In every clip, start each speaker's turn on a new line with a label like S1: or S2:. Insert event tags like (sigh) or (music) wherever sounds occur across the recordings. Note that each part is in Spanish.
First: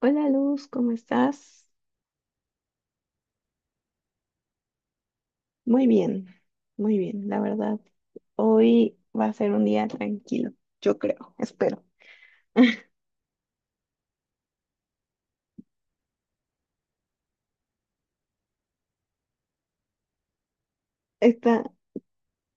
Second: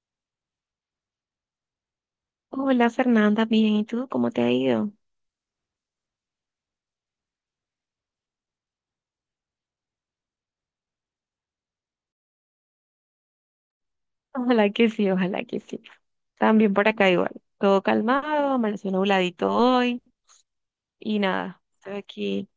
S1: Hola Luz, ¿cómo estás?
S2: Hola Fernanda, bien, ¿y tú cómo te ha ido?
S1: Muy bien, muy bien, la verdad. Hoy va a ser un día tranquilo, yo creo, espero. (laughs)
S2: Ojalá que sí, ojalá que sí. También por acá igual. Todo calmado, amaneció nubladito hoy y nada,
S1: Está
S2: estoy aquí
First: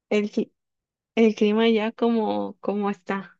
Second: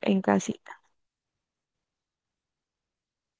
S2: en
S1: el, cli-
S2: casita.
S1: el clima ya como está.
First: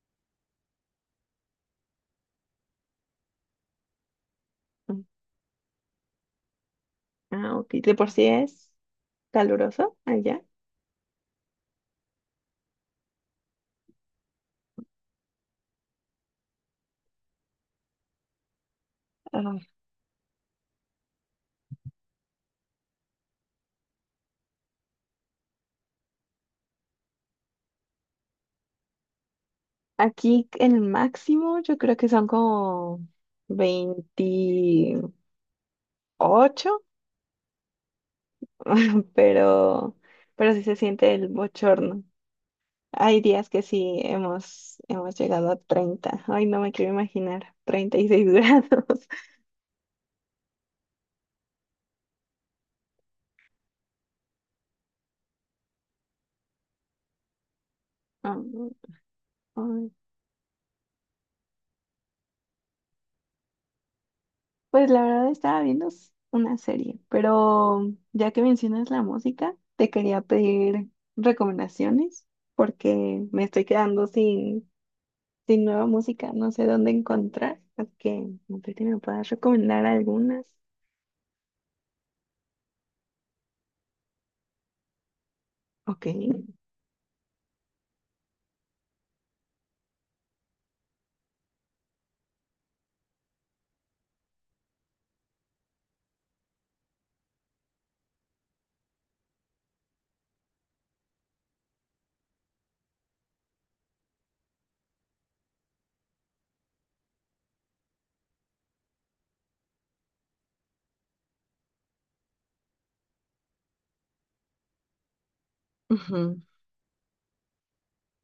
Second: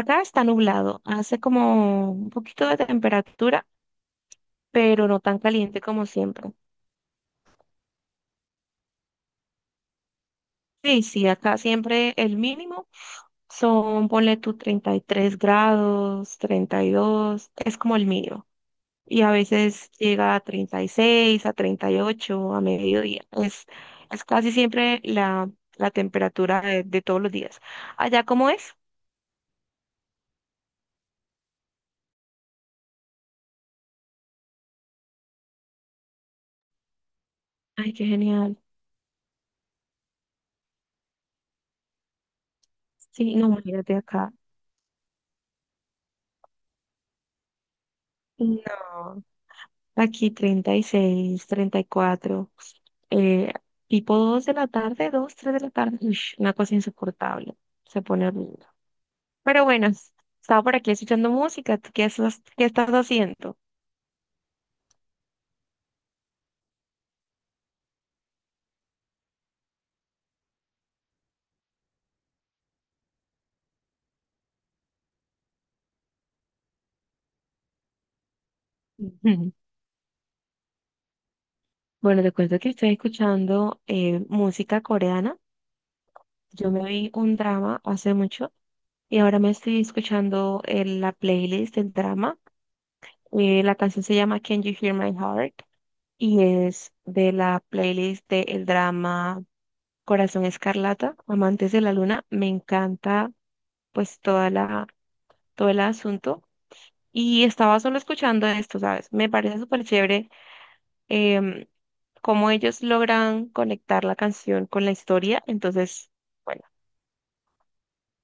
S2: Acá está nublado, hace como un poquito de temperatura, pero no tan caliente como siempre.
S1: Ah, ok. De por sí es caluroso allá.
S2: Sí, sí, acá siempre el mínimo son, ponle tú 33 grados, 32, es como el mínimo. Y a
S1: Ah,
S2: veces llega a 36 a 38 a mediodía. Es casi siempre la temperatura de todos los días. ¿Allá cómo es?
S1: Aquí el máximo yo creo que son como 28,
S2: Ay, qué genial.
S1: (laughs) pero, pero sí se siente el bochorno. Hay
S2: Sí, no,
S1: días que
S2: imagínate
S1: sí
S2: acá.
S1: hemos llegado a 30. Ay, no me quiero imaginar. 36 grados.
S2: No, aquí 30 36 34, eh, tipo 2 de la tarde, 2 3 de la tarde. Ush, una cosa insoportable. Se
S1: (laughs)
S2: pone horrible.
S1: Am,
S2: Pero bueno,
S1: ay.
S2: estaba por aquí escuchando música. ¿Tú qué estás haciendo?
S1: Pues la verdad estaba viendo una serie, pero ya que mencionas la música, te quería pedir recomendaciones porque me estoy quedando sin nueva música. No sé dónde encontrar. Así que no sé si me puedas
S2: (laughs)
S1: recomendar algunas.
S2: Bueno, te cuento que estoy escuchando música coreana.
S1: Ok.
S2: Yo me vi un drama hace mucho y ahora me estoy escuchando la playlist del drama. La canción se llama Can You Hear My Heart y es de la playlist del drama Corazón Escarlata, Amantes de la Luna. Me encanta pues todo el asunto. Y estaba solo escuchando esto, ¿sabes? Me parece súper chévere cómo ellos logran conectar la canción con la historia. Entonces,
S1: Ujú.
S2: bueno,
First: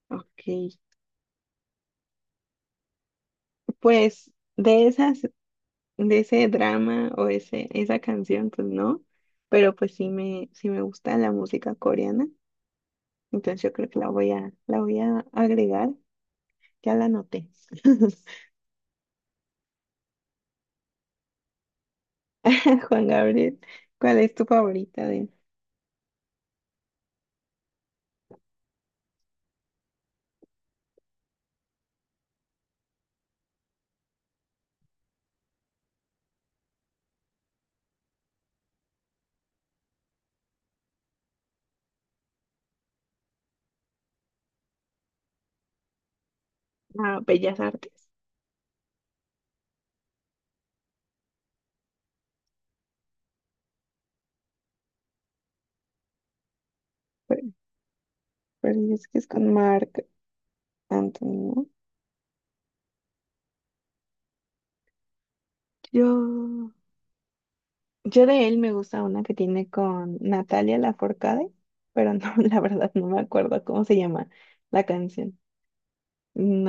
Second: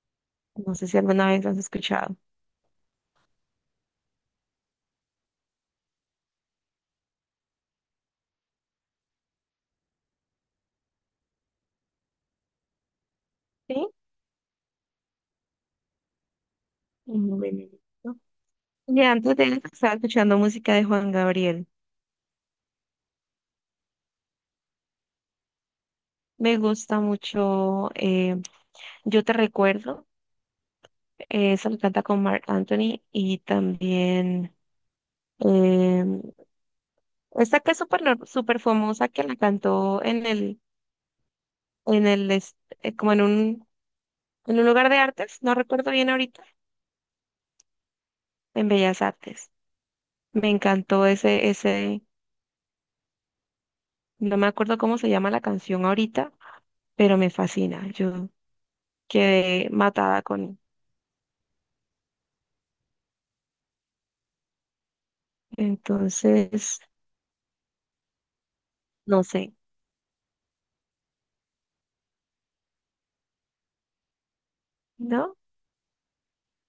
S1: Ok.
S2: no sé si alguna vez lo has escuchado.
S1: Pues de esas. De ese drama, o ese, esa canción, pues no, pero pues sí sí me gusta la música coreana, entonces yo
S2: Sí.
S1: creo que la voy a agregar, ya la
S2: Un
S1: noté.
S2: momentito.
S1: (laughs)
S2: Y antes de eso estaba escuchando música de Juan Gabriel.
S1: Juan Gabriel, ¿cuál es tu favorita de…
S2: Me gusta mucho, Yo te recuerdo. Esa lo canta con Marc Anthony y también eh, esta que es súper nor- súper famosa que la cantó en el, est- como en en un lugar de artes, no recuerdo bien ahorita,
S1: ah, ¿Bellas Artes?
S2: en Bellas Artes. Me encantó ese, no me acuerdo cómo se llama la canción ahorita, pero me
S1: Pero,
S2: fascina. Yo
S1: pero es que es con
S2: quedé
S1: Marc
S2: matada con él.
S1: Anthony, ¿no? Yo,
S2: Entonces,
S1: yo de él me gusta una
S2: no
S1: que
S2: sé,
S1: tiene con Natalia Lafourcade, pero no, (laughs) la verdad no me acuerdo cómo se llama la
S2: ¿no?
S1: canción.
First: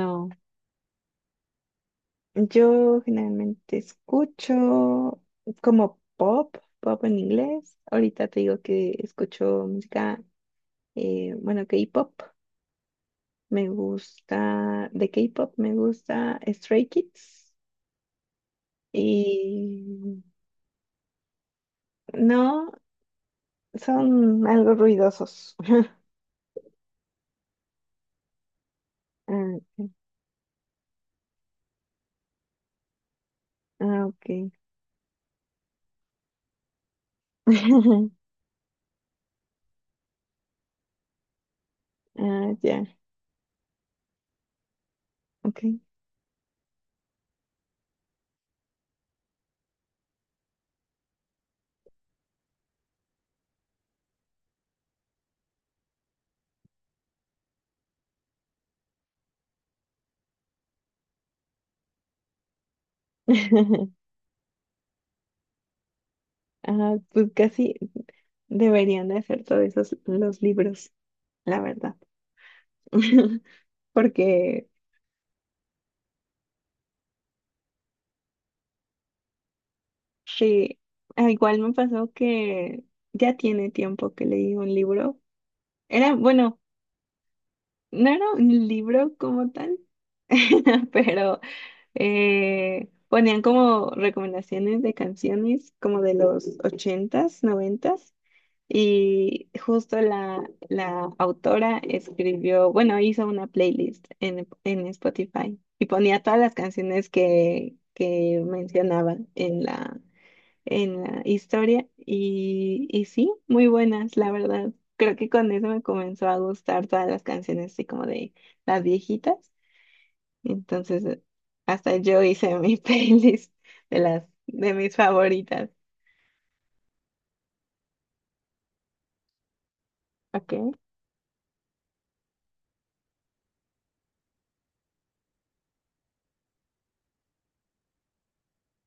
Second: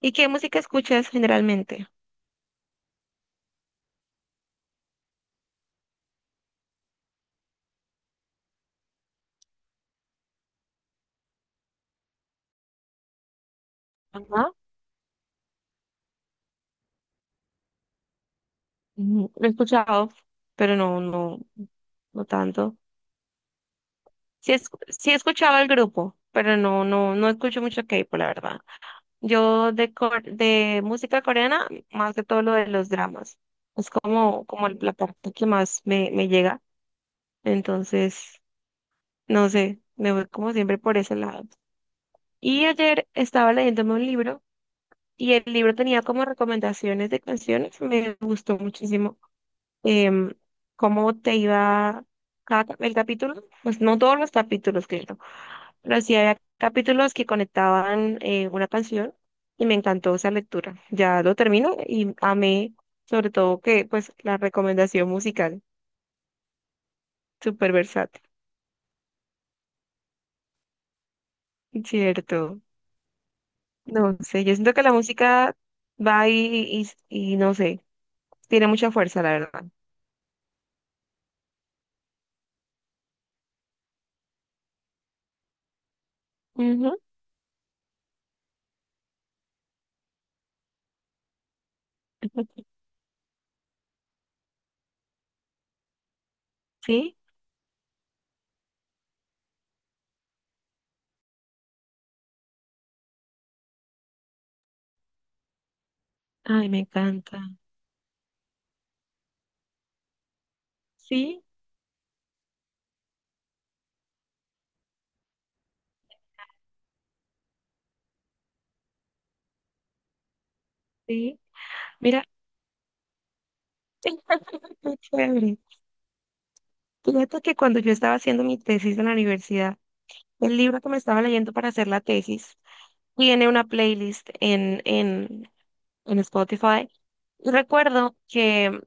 S2: ¿Y qué música escuchas generalmente?
S1: Yo generalmente escucho como pop, pop en inglés. Ahorita te digo que escucho música, bueno, K-pop. Me
S2: Ajá.
S1: gusta, de K-pop me gusta Stray Kids.
S2: Lo he escuchado,
S1: Y
S2: pero no, no, no
S1: no,
S2: tanto.
S1: son
S2: Sí,
S1: algo
S2: sí
S1: ruidosos.
S2: escuchaba el
S1: (laughs)
S2: grupo, pero no, no, no escucho mucho K-pop, la verdad.
S1: Ah,
S2: Yo de música coreana, más que todo lo de los dramas.
S1: ok.
S2: Es
S1: Ah, ok.
S2: como la parte que más me llega.
S1: (laughs)
S2: Entonces, no sé, me voy como siempre por ese lado.
S1: Ah,
S2: Y
S1: ya,
S2: ayer estaba leyéndome un libro y el
S1: ok.
S2: libro tenía como recomendaciones de canciones. Me gustó muchísimo, em, cómo te iba el capítulo. Pues no todos los capítulos, claro, pero sí había capítulos que conectaban una canción y me encantó esa lectura. Ya lo termino y amé sobre todo que
S1: (laughs)
S2: pues la recomendación musical,
S1: Ah, pues
S2: súper
S1: casi
S2: versátil,
S1: deberían de hacer todos esos los libros, la verdad.
S2: ¿cierto?
S1: (laughs)
S2: No sé, yo
S1: Porque
S2: siento que la música va ahí y no sé, tiene mucha fuerza, la verdad.
S1: sí, ah, igual me pasó que ya tiene tiempo que leí un libro. Era, bueno,
S2: Ujú.
S1: no era un libro como tal, (laughs) pero ponían como recomendaciones de canciones como de los
S2: Sí,
S1: ochentas, noventas. Y justo la autora escribió, bueno, hizo una playlist en Spotify y ponía todas las
S2: ay, me
S1: canciones
S2: encanta.
S1: que mencionaban en en la
S2: Sí,
S1: historia y sí, muy buenas, la verdad. Creo que con eso me comenzó a gustar todas las canciones así como de las viejitas. Entonces,
S2: sí.
S1: hasta yo
S2: Mira,
S1: hice mi (laughs) playlist de las
S2: (laughs)
S1: de mis
S2: qué chévere.
S1: favoritas.
S2: Fíjate que cuando yo estaba haciendo mi tesis en la universidad,
S1: Ok,
S2: el libro que me estaba leyendo para hacer la tesis tiene una playlist en Spotify. Y recuerdo que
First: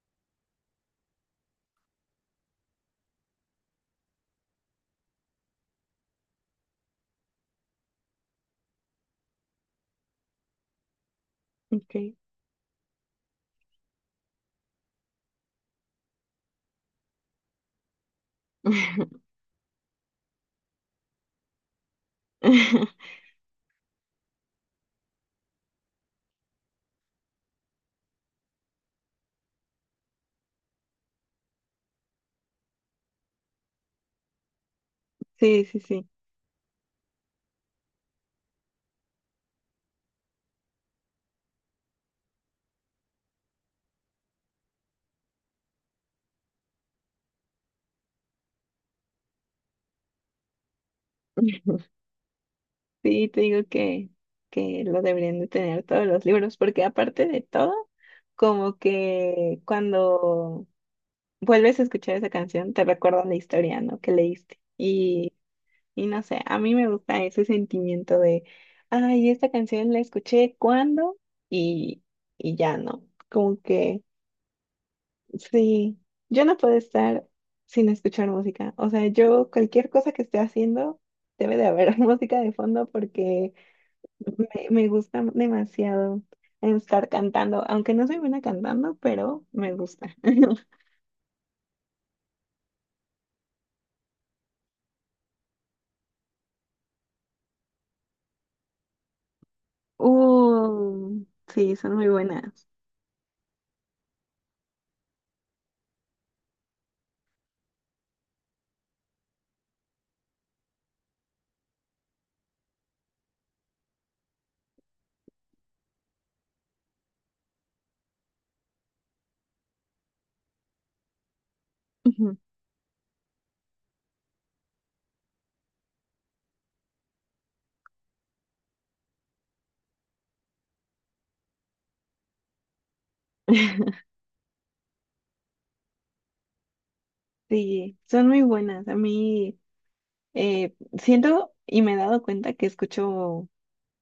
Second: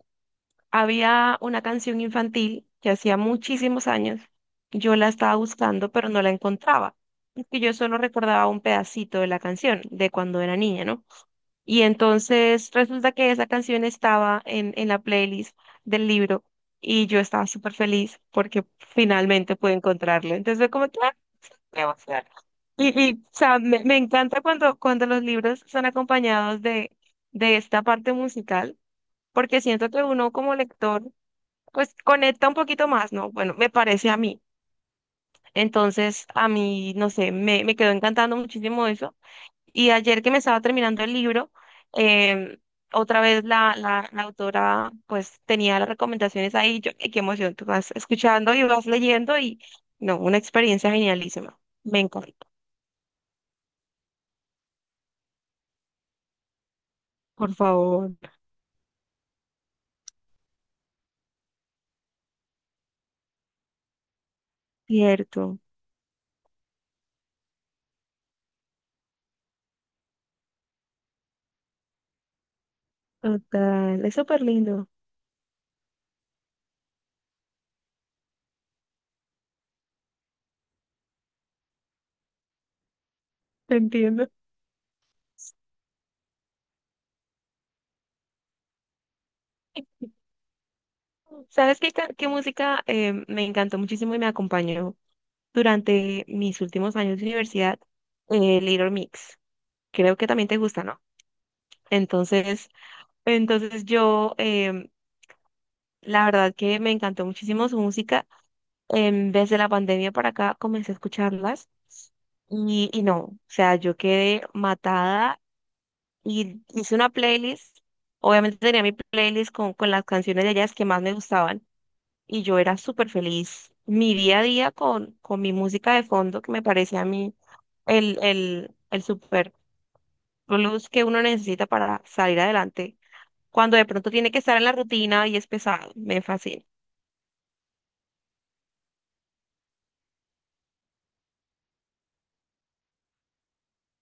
S2: había una canción infantil que hacía muchísimos años. Yo la estaba buscando, pero no la encontraba. Porque yo solo recordaba un pedacito de la canción, de cuando era niña, ¿no? Y
S1: ok.
S2: entonces resulta que esa canción estaba en la playlist del libro y yo estaba súper feliz porque
S1: (laughs)
S2: finalmente pude encontrarla. Entonces fue como que, "Ah, qué emoción". Y, o sea, me encanta cuando los libros son acompañados de esta parte musical, porque siento que uno como lector pues conecta un poquito más, ¿no? Bueno, me parece a mí.
S1: Sí, sí, sí.
S2: Entonces, a mí, no sé, me quedó encantando muchísimo eso. Y ayer que me estaba terminando el libro, em, otra vez la autora pues tenía las recomendaciones ahí. Y yo, "Ay, qué emoción, tú vas escuchando y vas leyendo y no, una experiencia genialísima".
S1: (laughs)
S2: Me encanta.
S1: Sí, te digo que lo deberían de tener todos los libros, porque aparte de
S2: Por
S1: todo,
S2: favor,
S1: como que cuando vuelves a escuchar esa canción, te recuerda la historia, ¿no? Que leíste.
S2: cierto.
S1: Y no sé, a mí me gusta ese sentimiento de, ay, esta canción la escuché cuando y, y ya no. Como que,
S2: Total, es súper lindo.
S1: sí, yo no puedo estar sin escuchar música. O sea, yo cualquier cosa que esté haciendo, debe de haber (laughs) música de fondo porque
S2: Te entiendo.
S1: me gusta demasiado estar cantando, aunque no soy buena cantando, pero me gusta. (laughs)
S2: ¿Sabes qué, qué música me encantó muchísimo y me acompañó durante mis últimos años de universidad? Little Mix. Creo que también te gusta, ¿no?
S1: Uh, sí, son muy buenas.
S2: Entonces, entonces yo, la verdad que me encantó muchísimo su música. En vez de la pandemia para acá, comencé a escucharlas y no, o sea, yo quedé matada y hice una playlist. Obviamente tenía mi playlist con las canciones de ellas que más me gustaban
S1: Ujú.
S2: y yo era súper feliz. Mi día a día con mi música de fondo, que me parecía a mí el super plus que uno necesita para salir adelante cuando de
S1: (laughs)
S2: pronto tiene que estar en la rutina y es pesado. Me fascina.
S1: Sí, son muy buenas. A mí eh, siento y me he dado cuenta que escucho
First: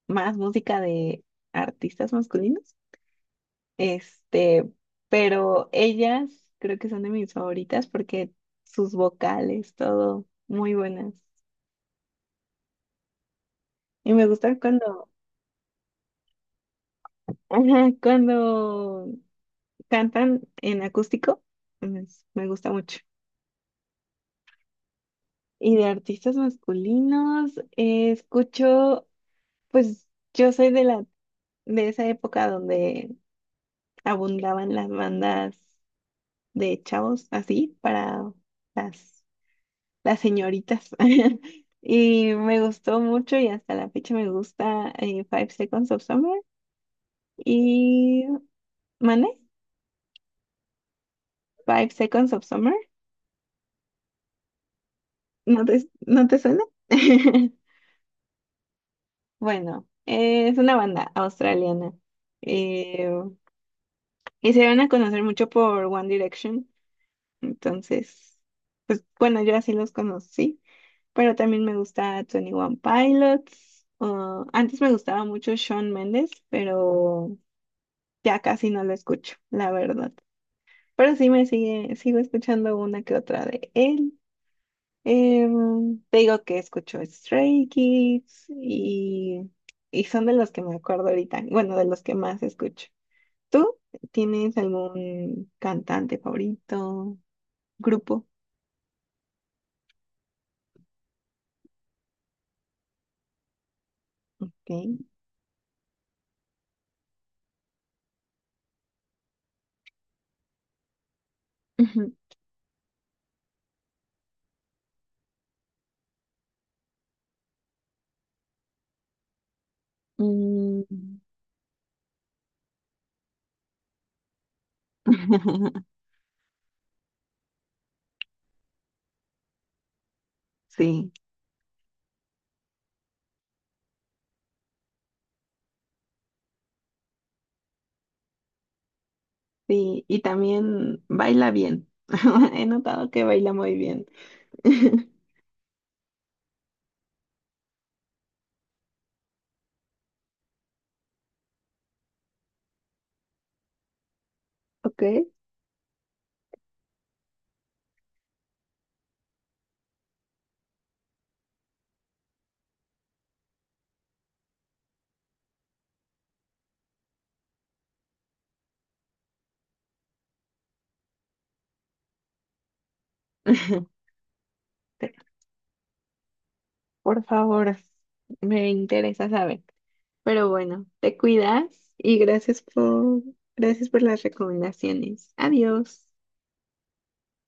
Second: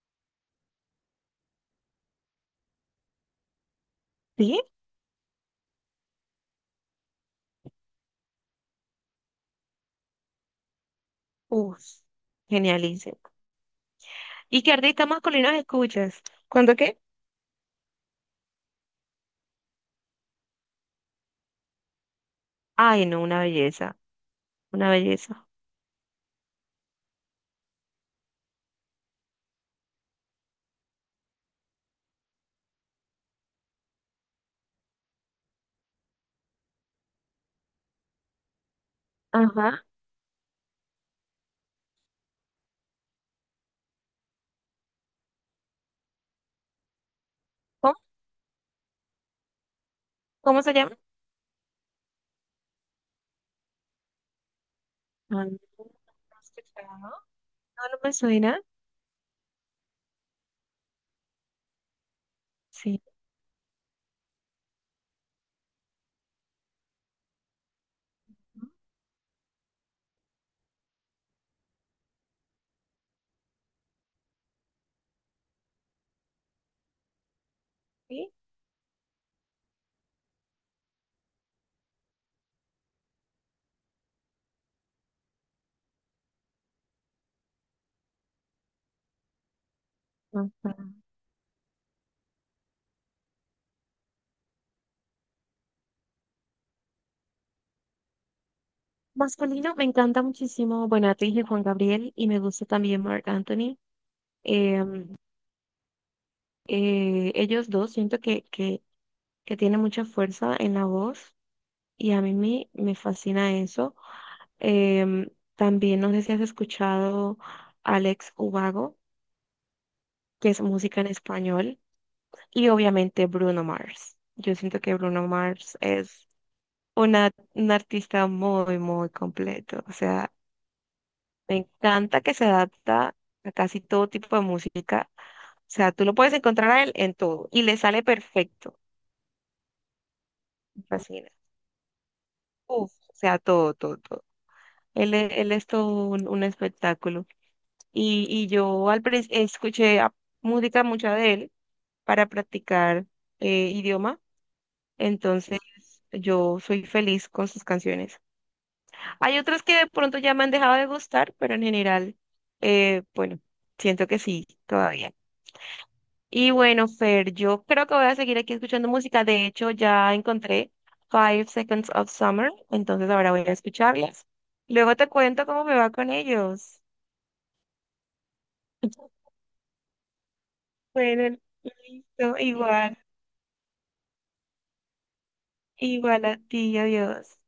S1: más música de artistas masculinos.
S2: ¿Sí?
S1: Este, pero ellas creo que son de mis favoritas porque sus vocales, todo, muy buenas.
S2: Uf, genialísimo.
S1: Y me gustan
S2: ¿Y qué
S1: cuando,
S2: artistas masculinos escuchas? ¿Cuándo qué?
S1: (laughs) ajá, cuando cantan en acústico, pues, me gusta mucho.
S2: Ay, no, una belleza, una belleza.
S1: Y de artistas masculinos, escucho, pues yo soy de de esa época donde abundaban las bandas de chavos, así, para las,
S2: Ajá.
S1: las señoritas. (laughs) Y me gustó mucho y hasta la fecha me gusta Five Seconds of Summer
S2: ¿Cómo?
S1: y ¿Mane?
S2: ¿Cómo se llama?
S1: Five Seconds of Summer.
S2: Ah, no, no
S1: No te
S2: he
S1: suena?
S2: escuchado. No,
S1: (laughs)
S2: no me suena.
S1: Bueno, es una banda australiana.
S2: Sí.
S1: Eh, Y se van a conocer mucho por One Direction. Entonces, pues bueno, yo así los conocí. Pero también me gusta twenty One Pilots. Ah, antes me gustaba mucho Shawn Mendes, pero
S2: Sí.
S1: ya casi no lo escucho, la verdad. Pero sí sigo escuchando una que otra de él. Em, te digo que escucho Stray Kids y son de los que
S2: Ajá.
S1: me acuerdo ahorita. Bueno, de los que más escucho. ¿Tú tienes algún cantante favorito, grupo?
S2: Masculino, me encanta muchísimo. Bueno, te dije Juan Gabriel y me gusta también Marc Anthony.
S1: ¿Ok?
S2: Ellos dos siento que tiene mucha fuerza en la voz y
S1: Ujú.
S2: a mí me fascina eso. Em, También no sé si has escuchado Alex Ubago, que es música en
S1: Mm.
S2: español, y obviamente Bruno Mars. Yo siento que Bruno Mars
S1: (laughs)
S2: es un artista muy, muy completo. O sea,
S1: Sí,
S2: me encanta que se adapta a casi todo tipo de música. O sea, tú lo puedes encontrar a él en todo y le sale perfecto.
S1: sí, y
S2: Me
S1: también
S2: fascina.
S1: baila bien. (laughs) He
S2: Uf,
S1: notado
S2: o
S1: que
S2: sea,
S1: baila
S2: todo,
S1: muy
S2: todo,
S1: bien.
S2: todo.
S1: (laughs)
S2: Él es todo un espectáculo. Y yo escuché música mucha de él para practicar idioma,
S1: Ok.
S2: entonces yo soy feliz con sus canciones. Hay otras que de pronto ya me han dejado de gustar, pero en general, bueno, siento que sí, todavía. Y bueno, Fer, yo creo que voy a seguir aquí escuchando música. De hecho, ya encontré Five Seconds of Summer, entonces ahora voy a
S1: (laughs)
S2: escucharlas. Luego te
S1: Te-
S2: cuento cómo me va con ellos.
S1: Por favor, me
S2: (laughs)
S1: interesa saber. Pero bueno, te
S2: Bueno,
S1: cuidas y
S2: listo, igual,
S1: gracias por las recomendaciones. Adiós.
S2: igual a ti, adiós.